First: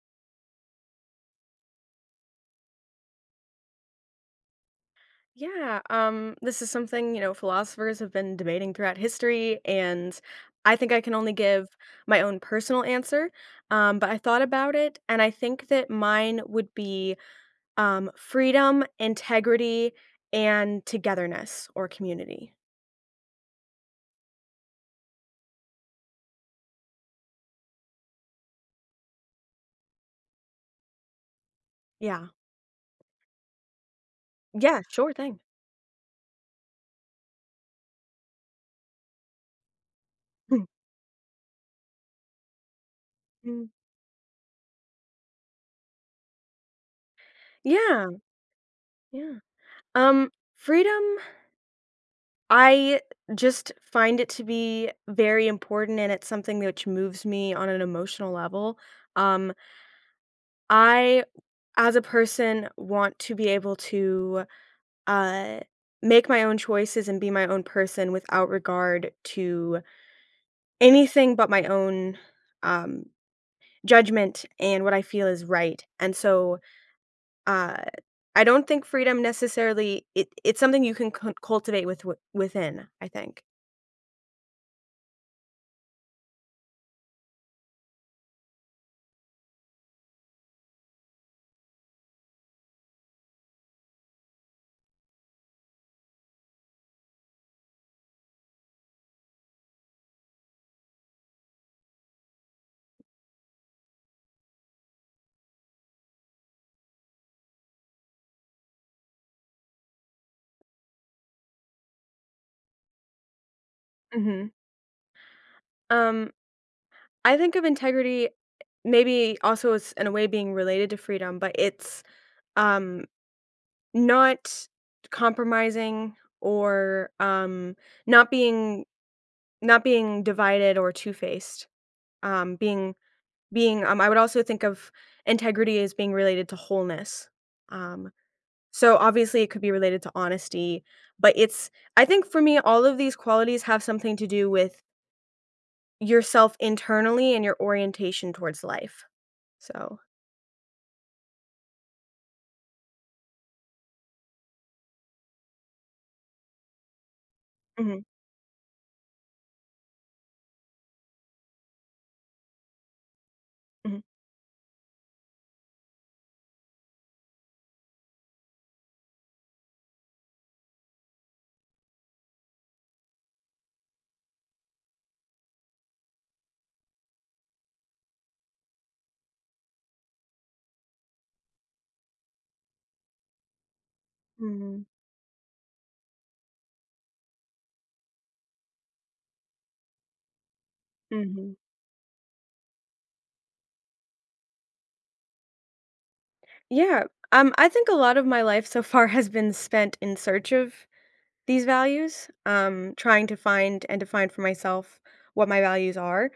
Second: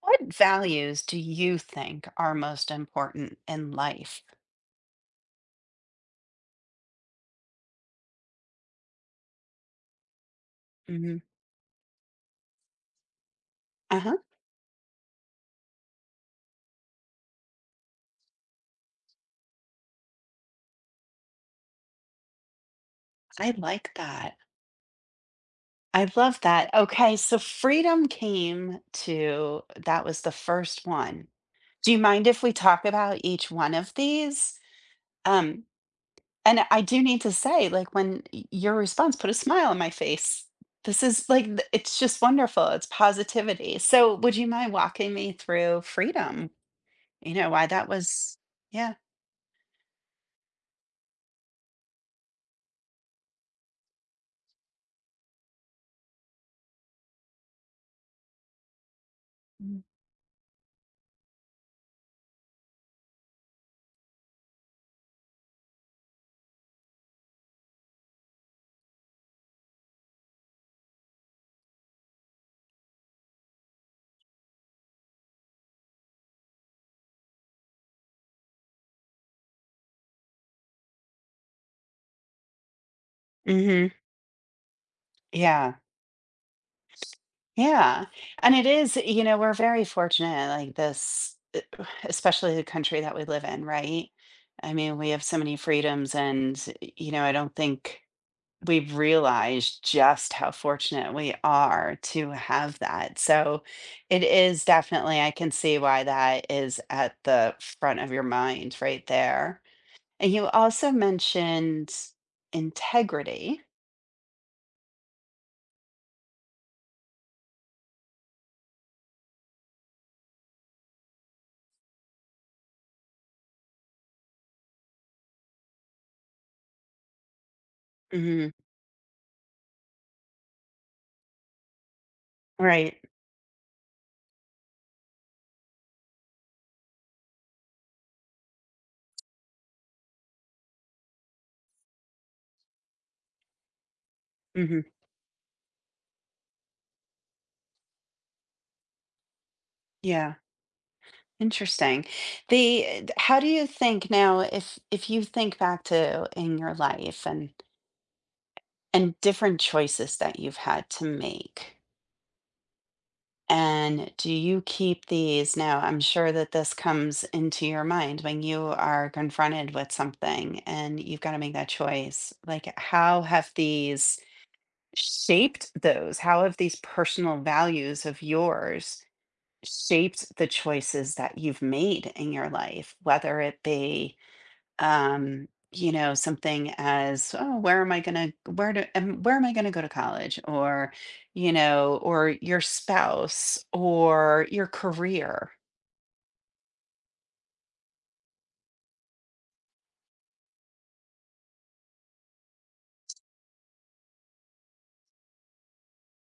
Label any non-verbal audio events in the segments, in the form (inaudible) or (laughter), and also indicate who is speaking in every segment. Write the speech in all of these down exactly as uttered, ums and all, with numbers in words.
Speaker 1: What values do you think are most important in life?
Speaker 2: Yeah, um, this is something, you know, philosophers have been debating throughout history, and I think I can
Speaker 1: Mhm.
Speaker 2: only give my own personal answer. Um, but
Speaker 1: Uh-huh.
Speaker 2: I thought about it, and I think that mine would be um, freedom, integrity, and togetherness or community.
Speaker 1: I like that. I love that. Okay, so freedom came to that was the first one. Do you
Speaker 2: Yeah.
Speaker 1: mind if we talk about each one of these?
Speaker 2: Yeah, sure thing.
Speaker 1: Um, and I do need to say, like, when y- your response put a smile on my face.
Speaker 2: (laughs)
Speaker 1: This is like, th- it's just wonderful. It's positivity. So, would you mind walking me through freedom? You know, why that
Speaker 2: yeah,
Speaker 1: was, yeah.
Speaker 2: yeah. Um, Freedom, I just find it to be very important, and it's something which moves me on an emotional level. Um, I, as a person, want to be able to, uh, make my own choices and be my own person without regard to anything but my own, um, judgment and what I feel is right, and so, uh, I don't think freedom necessarily it it's something you can cul cultivate with wi within, I think.
Speaker 1: Hmm. Yeah. Yeah. And it is, you know, we're very fortunate, like this, e, (sighs) especially the country that we live in, right? I mean, we have so many freedoms, and, you know, I don't think we've realized just how fortunate we are to have that. So it is definitely, I can see why that is at the front of your mind right there. And you also mentioned integrity.
Speaker 2: Mhm. Um, I think of integrity maybe also as in a way being related to freedom, but it's um not compromising or um not
Speaker 1: Hmm.
Speaker 2: being not being divided or two-faced. Um being
Speaker 1: Right.
Speaker 2: being um I would also think of integrity as being related to wholeness. Um so obviously it could be related to honesty, but it's I think for me all of these qualities have something to do with
Speaker 1: Hmm.
Speaker 2: yourself internally and your orientation towards life. So
Speaker 1: Yeah. Interesting. The how do you think now, if if you think back to in your life, and
Speaker 2: mhm.
Speaker 1: and different choices that you've had to make,
Speaker 2: Mhm.
Speaker 1: and do you keep these? Now, I'm sure that this comes into your mind when you are confronted with something and you've got to make that choice. Like, how have these shaped those? How have these personal values of yours shaped the choices that you've made in your life, whether it be
Speaker 2: Mhm.
Speaker 1: um you know something as, oh, where am i going to where do um, where am I going to go to college, or you
Speaker 2: Mhm.
Speaker 1: know or your spouse or your career?
Speaker 2: Yeah, um, I think a lot of my life so far has been spent in search of these values, um, trying to find and define for myself what my values are.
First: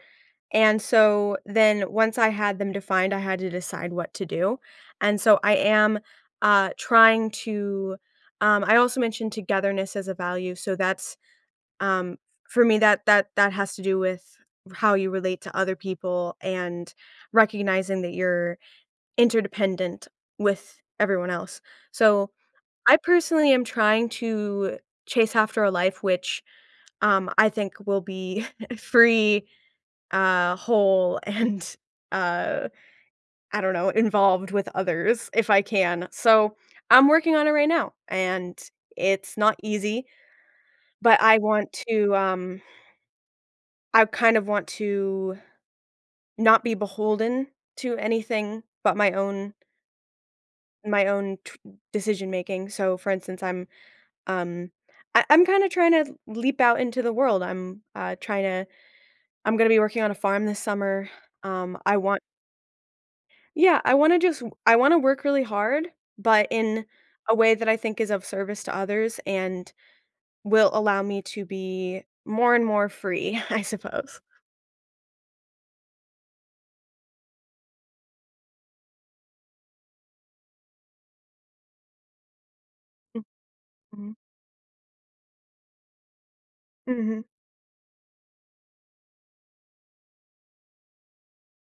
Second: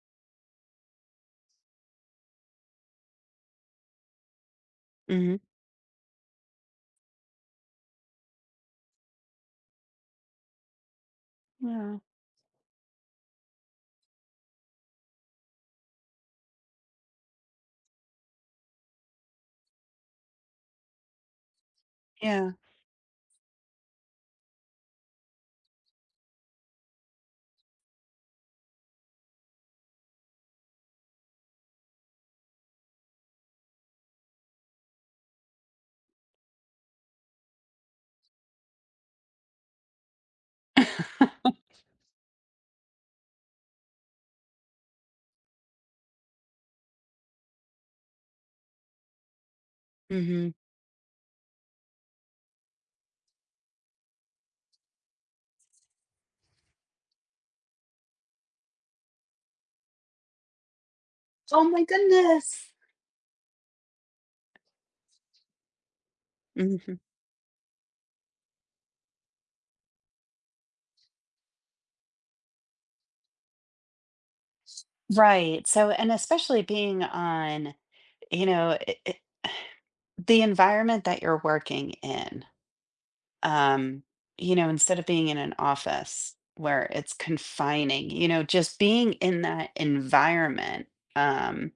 Speaker 2: And so then once I had them defined, I had to decide what to do. And
Speaker 1: Hmm.
Speaker 2: so I am uh, trying to. Um, I also mentioned togetherness as a value, so that's
Speaker 1: Yeah.
Speaker 2: um, for me that that that has to do with how you relate to other people and recognizing that you're interdependent with everyone else. So,
Speaker 1: Yeah.
Speaker 2: I personally am trying to chase after a life which, um, I think will be (laughs) free, uh, whole, (laughs) and, uh, I don't know, involved with others if I can. So, I'm working on it right now, and it's not easy, but I
Speaker 1: (laughs)
Speaker 2: want to, um I kind of want to not be beholden to anything but my own
Speaker 1: Hmm.
Speaker 2: my own t decision making. So, for instance, I'm Um, I I'm kinda trying to leap out into the world. I'm, uh, trying to I'm gonna be working on a farm this summer.
Speaker 1: Oh
Speaker 2: Um,
Speaker 1: my
Speaker 2: I want
Speaker 1: goodness.
Speaker 2: Yeah, I wanna just I wanna work really hard, but in
Speaker 1: Hmm.
Speaker 2: a way that I think is of service to others and will allow me to be more and more free, (laughs) I suppose.
Speaker 1: Right. So, and especially being on, you know i i- the environment that you're working in, um,
Speaker 2: Mhm.
Speaker 1: you know, instead of being in an office where it's
Speaker 2: Mhm.
Speaker 1: confining, you know, just being in that environment, um,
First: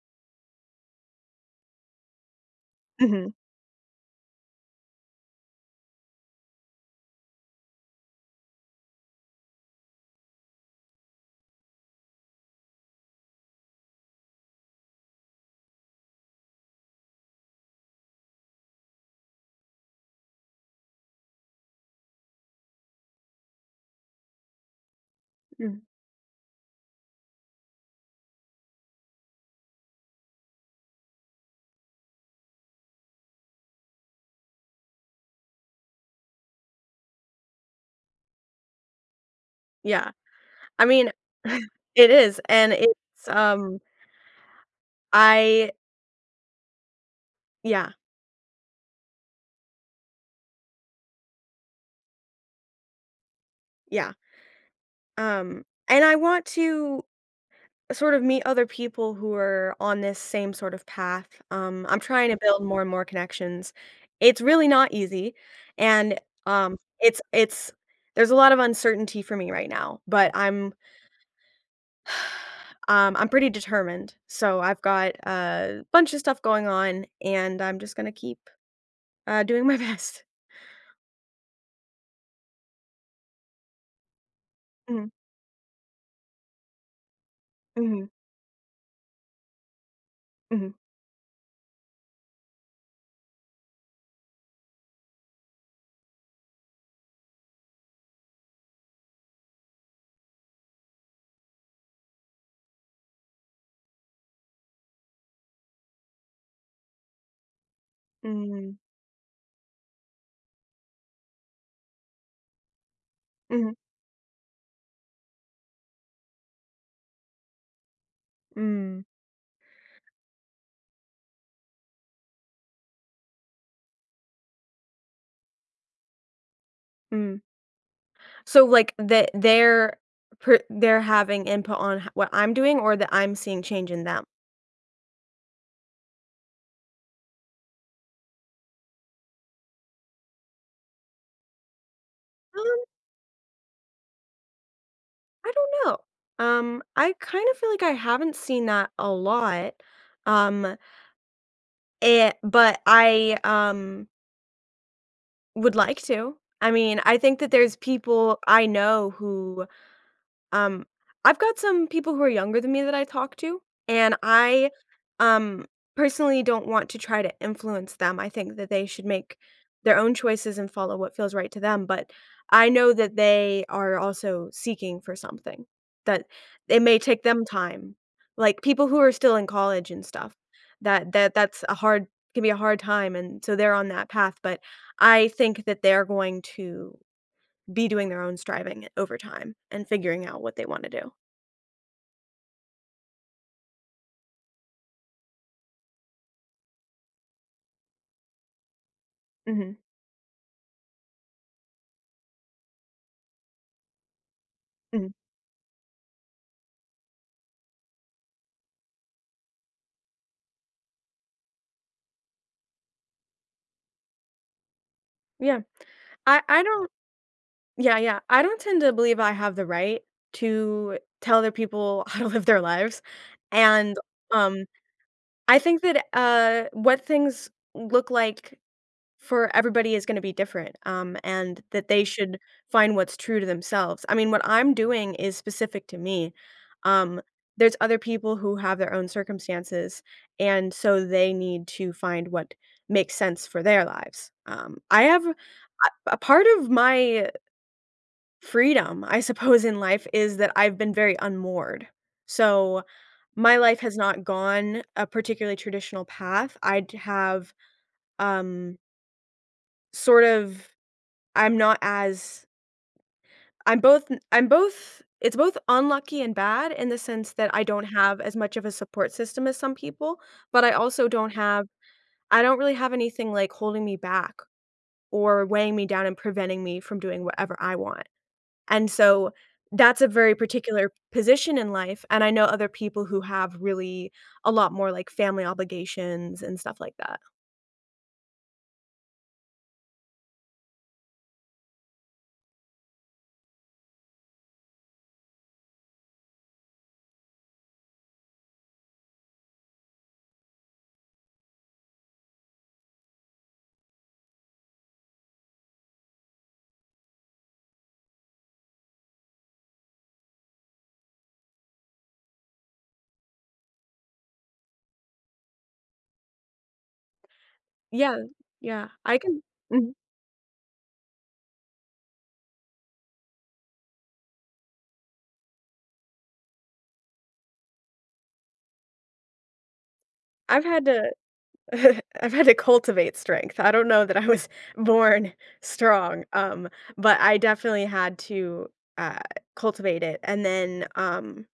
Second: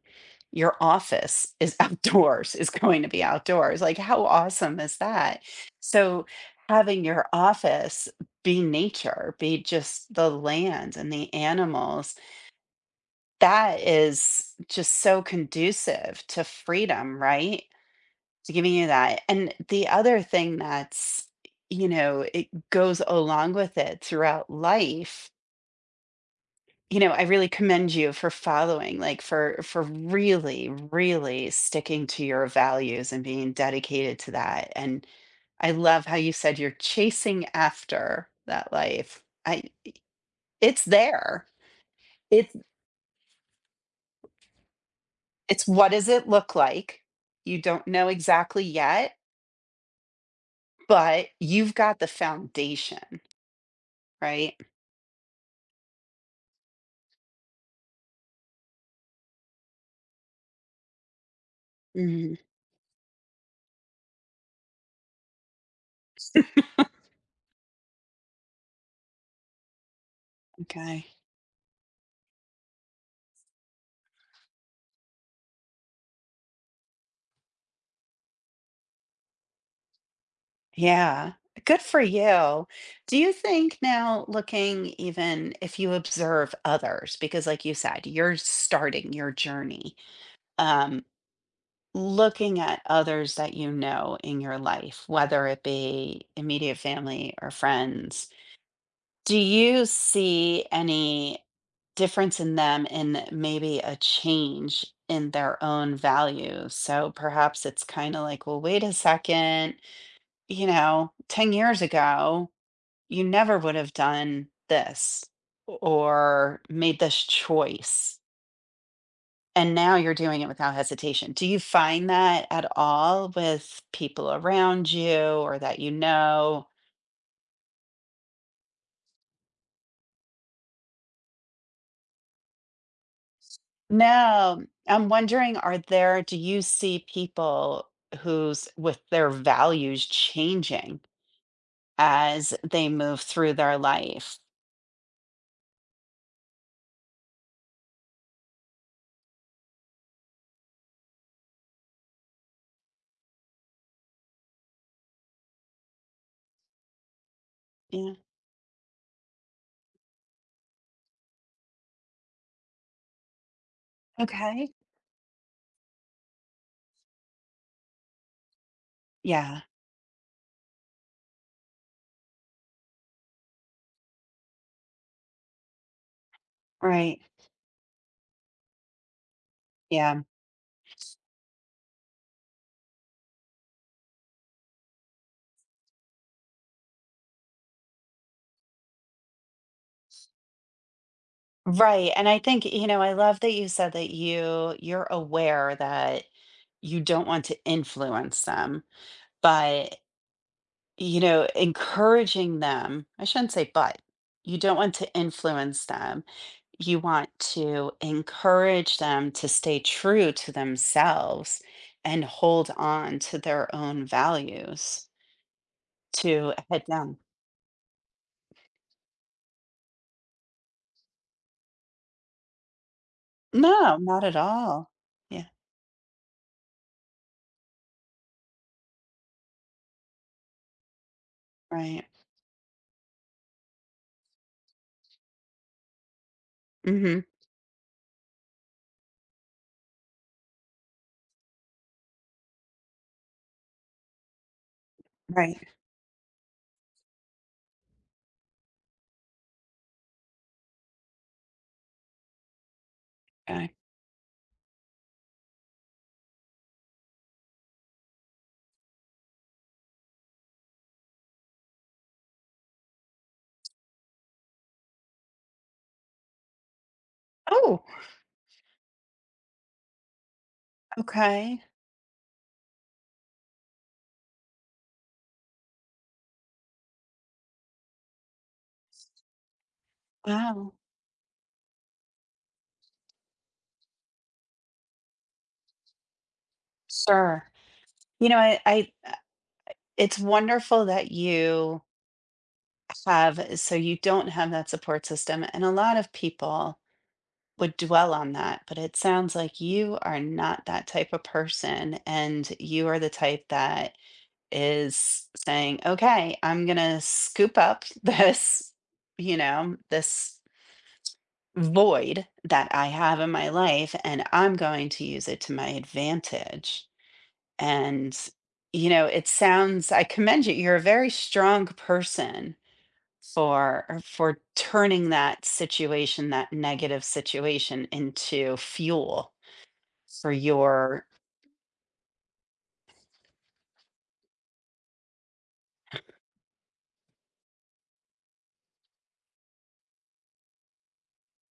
Speaker 1: your office is (laughs) outdoors, is going to be
Speaker 2: Mhm.
Speaker 1: outdoors. Like, how awesome is that? So, having your office be nature, be just the land and the animals, that is just so conducive to freedom, right? To giving you that. And the other thing that's, you know, it goes along with it throughout life.
Speaker 2: Mhm.
Speaker 1: You know, I really commend you for following, like, for for really, really sticking to your values and being dedicated to that. And I love how you said you're chasing after that life. I
Speaker 2: Yeah.
Speaker 1: It's
Speaker 2: I mean,
Speaker 1: there.
Speaker 2: (laughs) it is,
Speaker 1: It's
Speaker 2: and it's, um
Speaker 1: it's
Speaker 2: I
Speaker 1: what does it look like? You don't
Speaker 2: yeah,
Speaker 1: know exactly yet, but you've got the foundation,
Speaker 2: yeah.
Speaker 1: right?
Speaker 2: Um, and I want to sort of meet other people who are on this same sort of path. Um, I'm trying
Speaker 1: Mhm.
Speaker 2: to build more and more connections. It's really not easy, and um, it's it's there's a lot of uncertainty for me right now, but I'm
Speaker 1: Okay.
Speaker 2: (sighs) um, I'm pretty determined. So I've got a bunch of stuff going on, and I'm just gonna keep uh, doing my (laughs) best.
Speaker 1: Yeah. Good for you. Do you think now, looking,
Speaker 2: Mhm,
Speaker 1: even if you observe others, because like you said,
Speaker 2: mhm,
Speaker 1: you're starting your journey,
Speaker 2: mhm,
Speaker 1: um, looking at others that you know in your life, whether it be immediate family or friends, do you see any difference in them and maybe a change in their own values? So perhaps it's kind of like, well,
Speaker 2: mhm,
Speaker 1: wait a second, you know, ten years ago, you never
Speaker 2: mhm,
Speaker 1: would have done this or made this choice.
Speaker 2: mm,
Speaker 1: And now you're doing it without hesitation. Do you find that at all with people around you or that you know?
Speaker 2: mm. So, like, that they're per they're having input on h what I'm doing or that I'm seeing change in them?
Speaker 1: No, I'm wondering, are there, do you see people who's with their values changing as
Speaker 2: Um,
Speaker 1: they move through their life?
Speaker 2: I don't know. Um, I kind of feel like I haven't seen that a lot, um, eh, but I, um, would like to. I mean, I think that there's
Speaker 1: Yeah.
Speaker 2: people I know who Um, I've got some people who are younger than me that I talk to, and I,
Speaker 1: Okay.
Speaker 2: um, personally don't want to try to influence them. I think that they should make
Speaker 1: Yeah.
Speaker 2: their own choices and follow what feels right to them, but I know that they are also seeking for something, that it may
Speaker 1: Right.
Speaker 2: take them time. Like, people who are still in college and
Speaker 1: Yeah.
Speaker 2: stuff, that that that's a hard can be a hard time, and so they're on that path, but I think that they're going to be doing their own striving over time and figuring out what they wanna do.
Speaker 1: Right. And I think, you know, I love that you said that you you're aware that you don't want to influence them,
Speaker 2: Mhm,
Speaker 1: but you know, encouraging them, I shouldn't say, but you don't want
Speaker 2: mhm,
Speaker 1: to influence them. You want to encourage them to stay true to themselves and hold on to their own values
Speaker 2: yeah. I
Speaker 1: to
Speaker 2: I
Speaker 1: head
Speaker 2: don't
Speaker 1: down.
Speaker 2: yeah, yeah, I don't tend to believe I have the right to tell other people (laughs) how to live their lives,
Speaker 1: No,
Speaker 2: and,
Speaker 1: not at
Speaker 2: um,
Speaker 1: all. Yeah.
Speaker 2: I think that, uh, what things look like for everybody is gonna be different, um, and that they
Speaker 1: Right.
Speaker 2: should find what's true to themselves. I mean, what I'm doing is specific to me.
Speaker 1: Hmm.
Speaker 2: Um, there's other people who have their own circumstances, and so they need to find what makes sense for their lives. Um, I have a
Speaker 1: Right.
Speaker 2: a part of my freedom, I suppose, in life is that I've been very unmoored. So, my
Speaker 1: Okay.
Speaker 2: life has not gone a particularly traditional path. I'd have, um, sort of I'm not as I'm both I'm both it's both unlucky and bad in the sense that I don't
Speaker 1: Oh,
Speaker 2: have as much of a support system as some people, but I also don't
Speaker 1: okay.
Speaker 2: have I don't really have anything, like, holding me back or weighing me down and preventing me from doing whatever I want. And so that's a very
Speaker 1: Wow,
Speaker 2: particular position in life, and I know other people who have really a lot more, like, family obligations and stuff like that.
Speaker 1: sure. You know, I, I, uh, it's wonderful that you have, so you don't have that support system. And a lot of people would dwell on that, but it sounds like you are not that type of person. And you are the type that is saying, okay, I'm going to scoop up (laughs) this, you know, this void that I have in my life, and I'm going to use it to my advantage. And,
Speaker 2: Yeah, yeah,
Speaker 1: you know,
Speaker 2: I
Speaker 1: it
Speaker 2: can
Speaker 1: sounds
Speaker 2: mhm,
Speaker 1: I commend you. You're a very strong person for, er, for turning that situation, that negative situation, into fuel for
Speaker 2: I've had
Speaker 1: your
Speaker 2: to (laughs) I've had to cultivate strength. I don't know that I was (laughs) born strong, um, but I definitely had to uh, cultivate it, and then um,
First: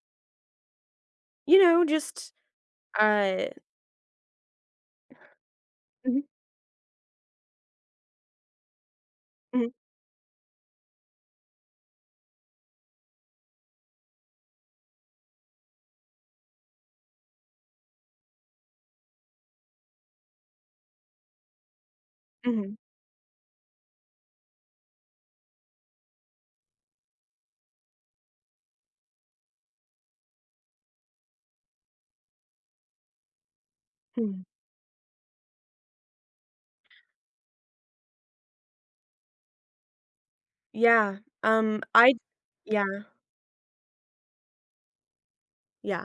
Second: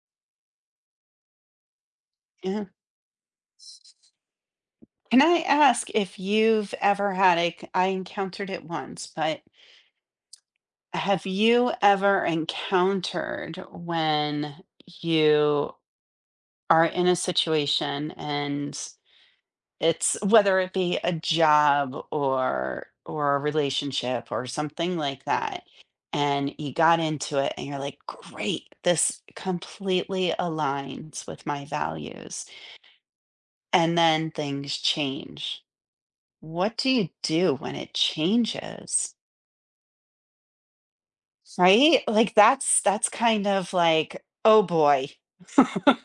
Speaker 2: you know, just
Speaker 1: Yeah.
Speaker 2: uh,
Speaker 1: Can I ask if
Speaker 2: mhm,
Speaker 1: you've ever had a c- I encountered it once, but
Speaker 2: mhm,
Speaker 1: have you ever encountered when you are in a situation, and It's whether it be a job
Speaker 2: mhm,
Speaker 1: or or a relationship or something like that, and you got into it and you're like, "Great, this completely aligns with my values." And then
Speaker 2: mhm.
Speaker 1: things change. What do you do when it changes?
Speaker 2: Yeah. Um,
Speaker 1: Right?
Speaker 2: I
Speaker 1: Like, that's
Speaker 2: yeah
Speaker 1: that's kind of like, "Oh, boy." (laughs)
Speaker 2: yeah.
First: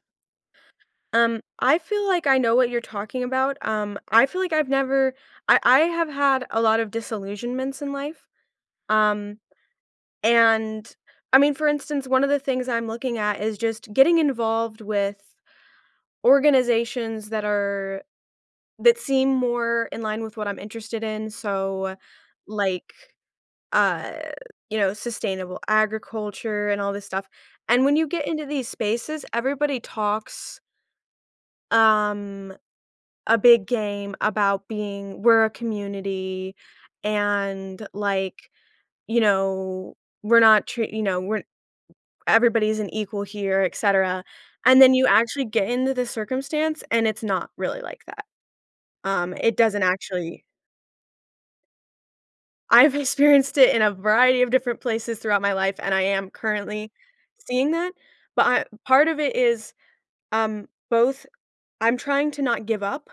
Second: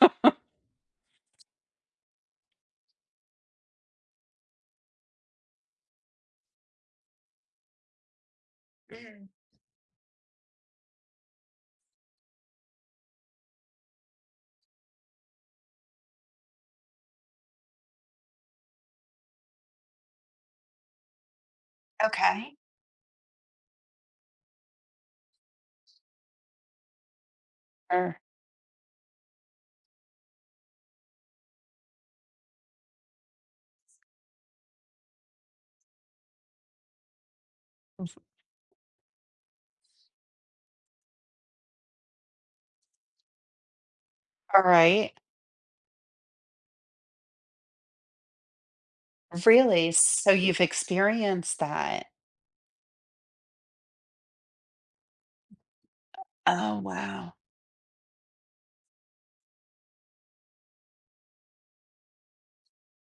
Speaker 2: Um, I feel like I know what you're talking about. Um, I feel like I've never I I have had a lot of disillusionments in life.
Speaker 1: "Mm,
Speaker 2: Um, And, I mean, for instance, one of the things I'm looking at is just getting involved with organizations that are that seem more in line with what I'm interested in, so,
Speaker 1: okay,"
Speaker 2: like, uh, you know, sustainable agriculture and all this stuff, and when you
Speaker 1: or,
Speaker 2: get into these spaces, everybody talks, um, a big game about being, "We're a community," and, like, you know, "We're not tre," you know, "We're everybody's an equal here, etcetera," and then you
Speaker 1: "Alright,
Speaker 2: actually get into the circumstance, and it's not really like that. Um, it doesn't
Speaker 1: really? So
Speaker 2: actually
Speaker 1: you've experienced that.
Speaker 2: I've (laughs) experienced it in a variety of different places throughout my life, and I am
Speaker 1: Oh,
Speaker 2: currently
Speaker 1: wow."
Speaker 2: seeing that, but I part of it is, um, both I'm trying to not give up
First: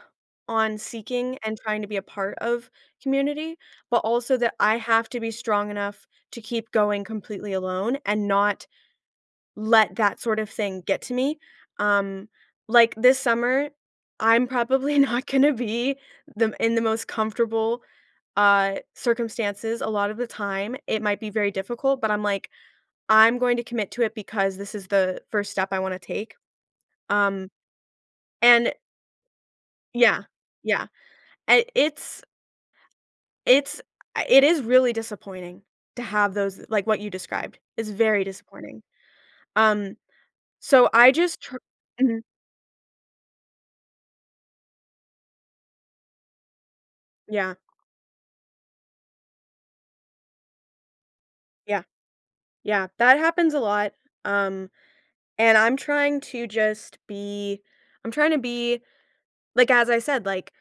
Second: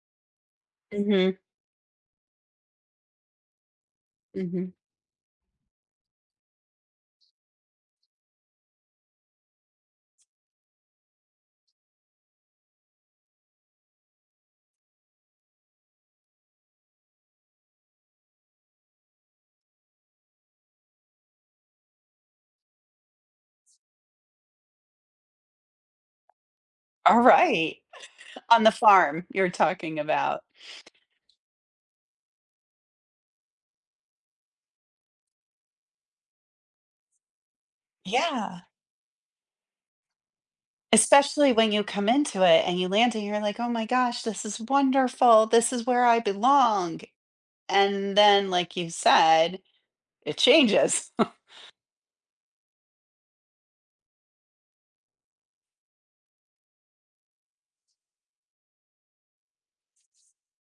Speaker 2: on
Speaker 1: Mhm.
Speaker 2: seeking and trying to be a part of community, but also that
Speaker 1: Mhm.
Speaker 2: I have to be strong enough to keep going completely alone and not let that sort of thing get to me. Um, like this summer, I'm probably (laughs) not going to be the in the most comfortable uh circumstances a lot of the time. It might be very difficult, but I'm like I'm going to commit to it because this is the first step I want to take.
Speaker 1: All
Speaker 2: Um
Speaker 1: right. On the
Speaker 2: and
Speaker 1: farm you're talking
Speaker 2: Yeah.
Speaker 1: about.
Speaker 2: Yeah. a- It's it's I- it is really disappointing to have those like what you described. It's very
Speaker 1: Yeah.
Speaker 2: disappointing. Um so I just
Speaker 1: Especially
Speaker 2: tr-
Speaker 1: when you come
Speaker 2: Mhm.
Speaker 1: into it and you land and you're like, "Oh my gosh, this is wonderful. This is where I belong."
Speaker 2: Yeah.
Speaker 1: And then, like you said, it changes. (laughs)
Speaker 2: Yeah. Yeah, that happens a lot, um, and I'm trying to just be I'm trying to be like, as I said, like,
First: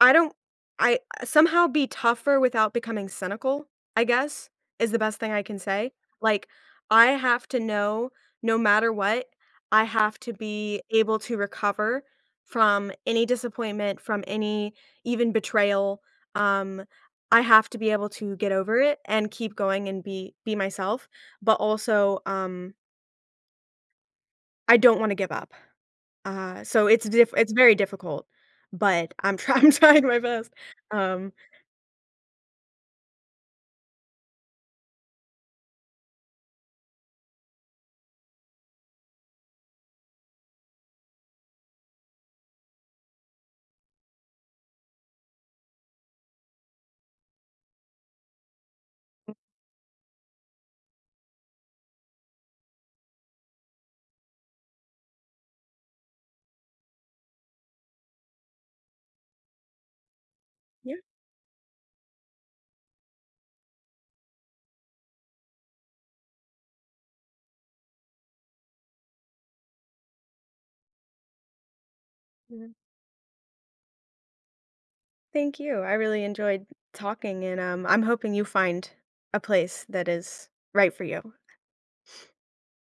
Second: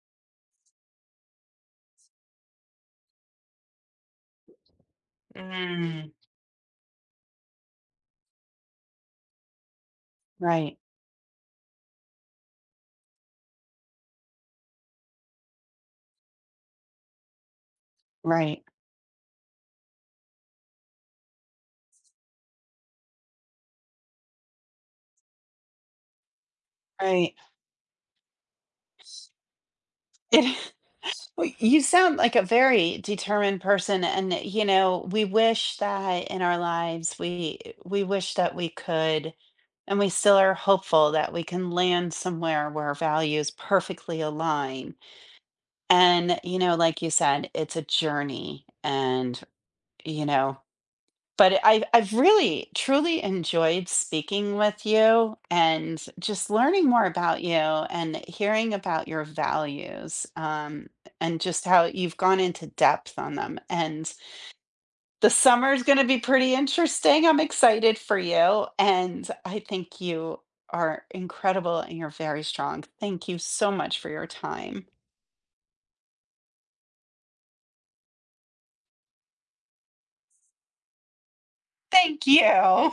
Speaker 2: I don't I uh, somehow be tougher without becoming cynical, I guess, is the best thing I can say.
Speaker 1: Mm.
Speaker 2: Like, I have to know no matter what, I have to
Speaker 1: Right,
Speaker 2: be able to recover from any disappointment, from any even betrayal. Um, I have to be able to get
Speaker 1: right,
Speaker 2: over it and keep going and be be myself, but also, um, I don't wanna give up. Uh, so it's diff
Speaker 1: right.
Speaker 2: it's very difficult, but I'm try (laughs) I'm trying my best.
Speaker 1: It (laughs)
Speaker 2: Um
Speaker 1: Well, you sound like a very determined person, and, you know, we wish that in our lives, we we wish that we could And we still are hopeful that we can land somewhere where our values perfectly align. And, you know, like you said, it's a journey, and, you know, but I, I've really truly enjoyed speaking with you and just learning more about you and hearing about your values, um, and just how you've gone into depth on them. And the summer is going to be pretty interesting. I'm excited for you. And I think you are incredible and you're very
Speaker 2: Mhm.
Speaker 1: strong. Thank you so much for your time.
Speaker 2: Thank you. I really enjoyed talking, and um, I'm hoping you find a place that is right for you.
Speaker 1: Thank you.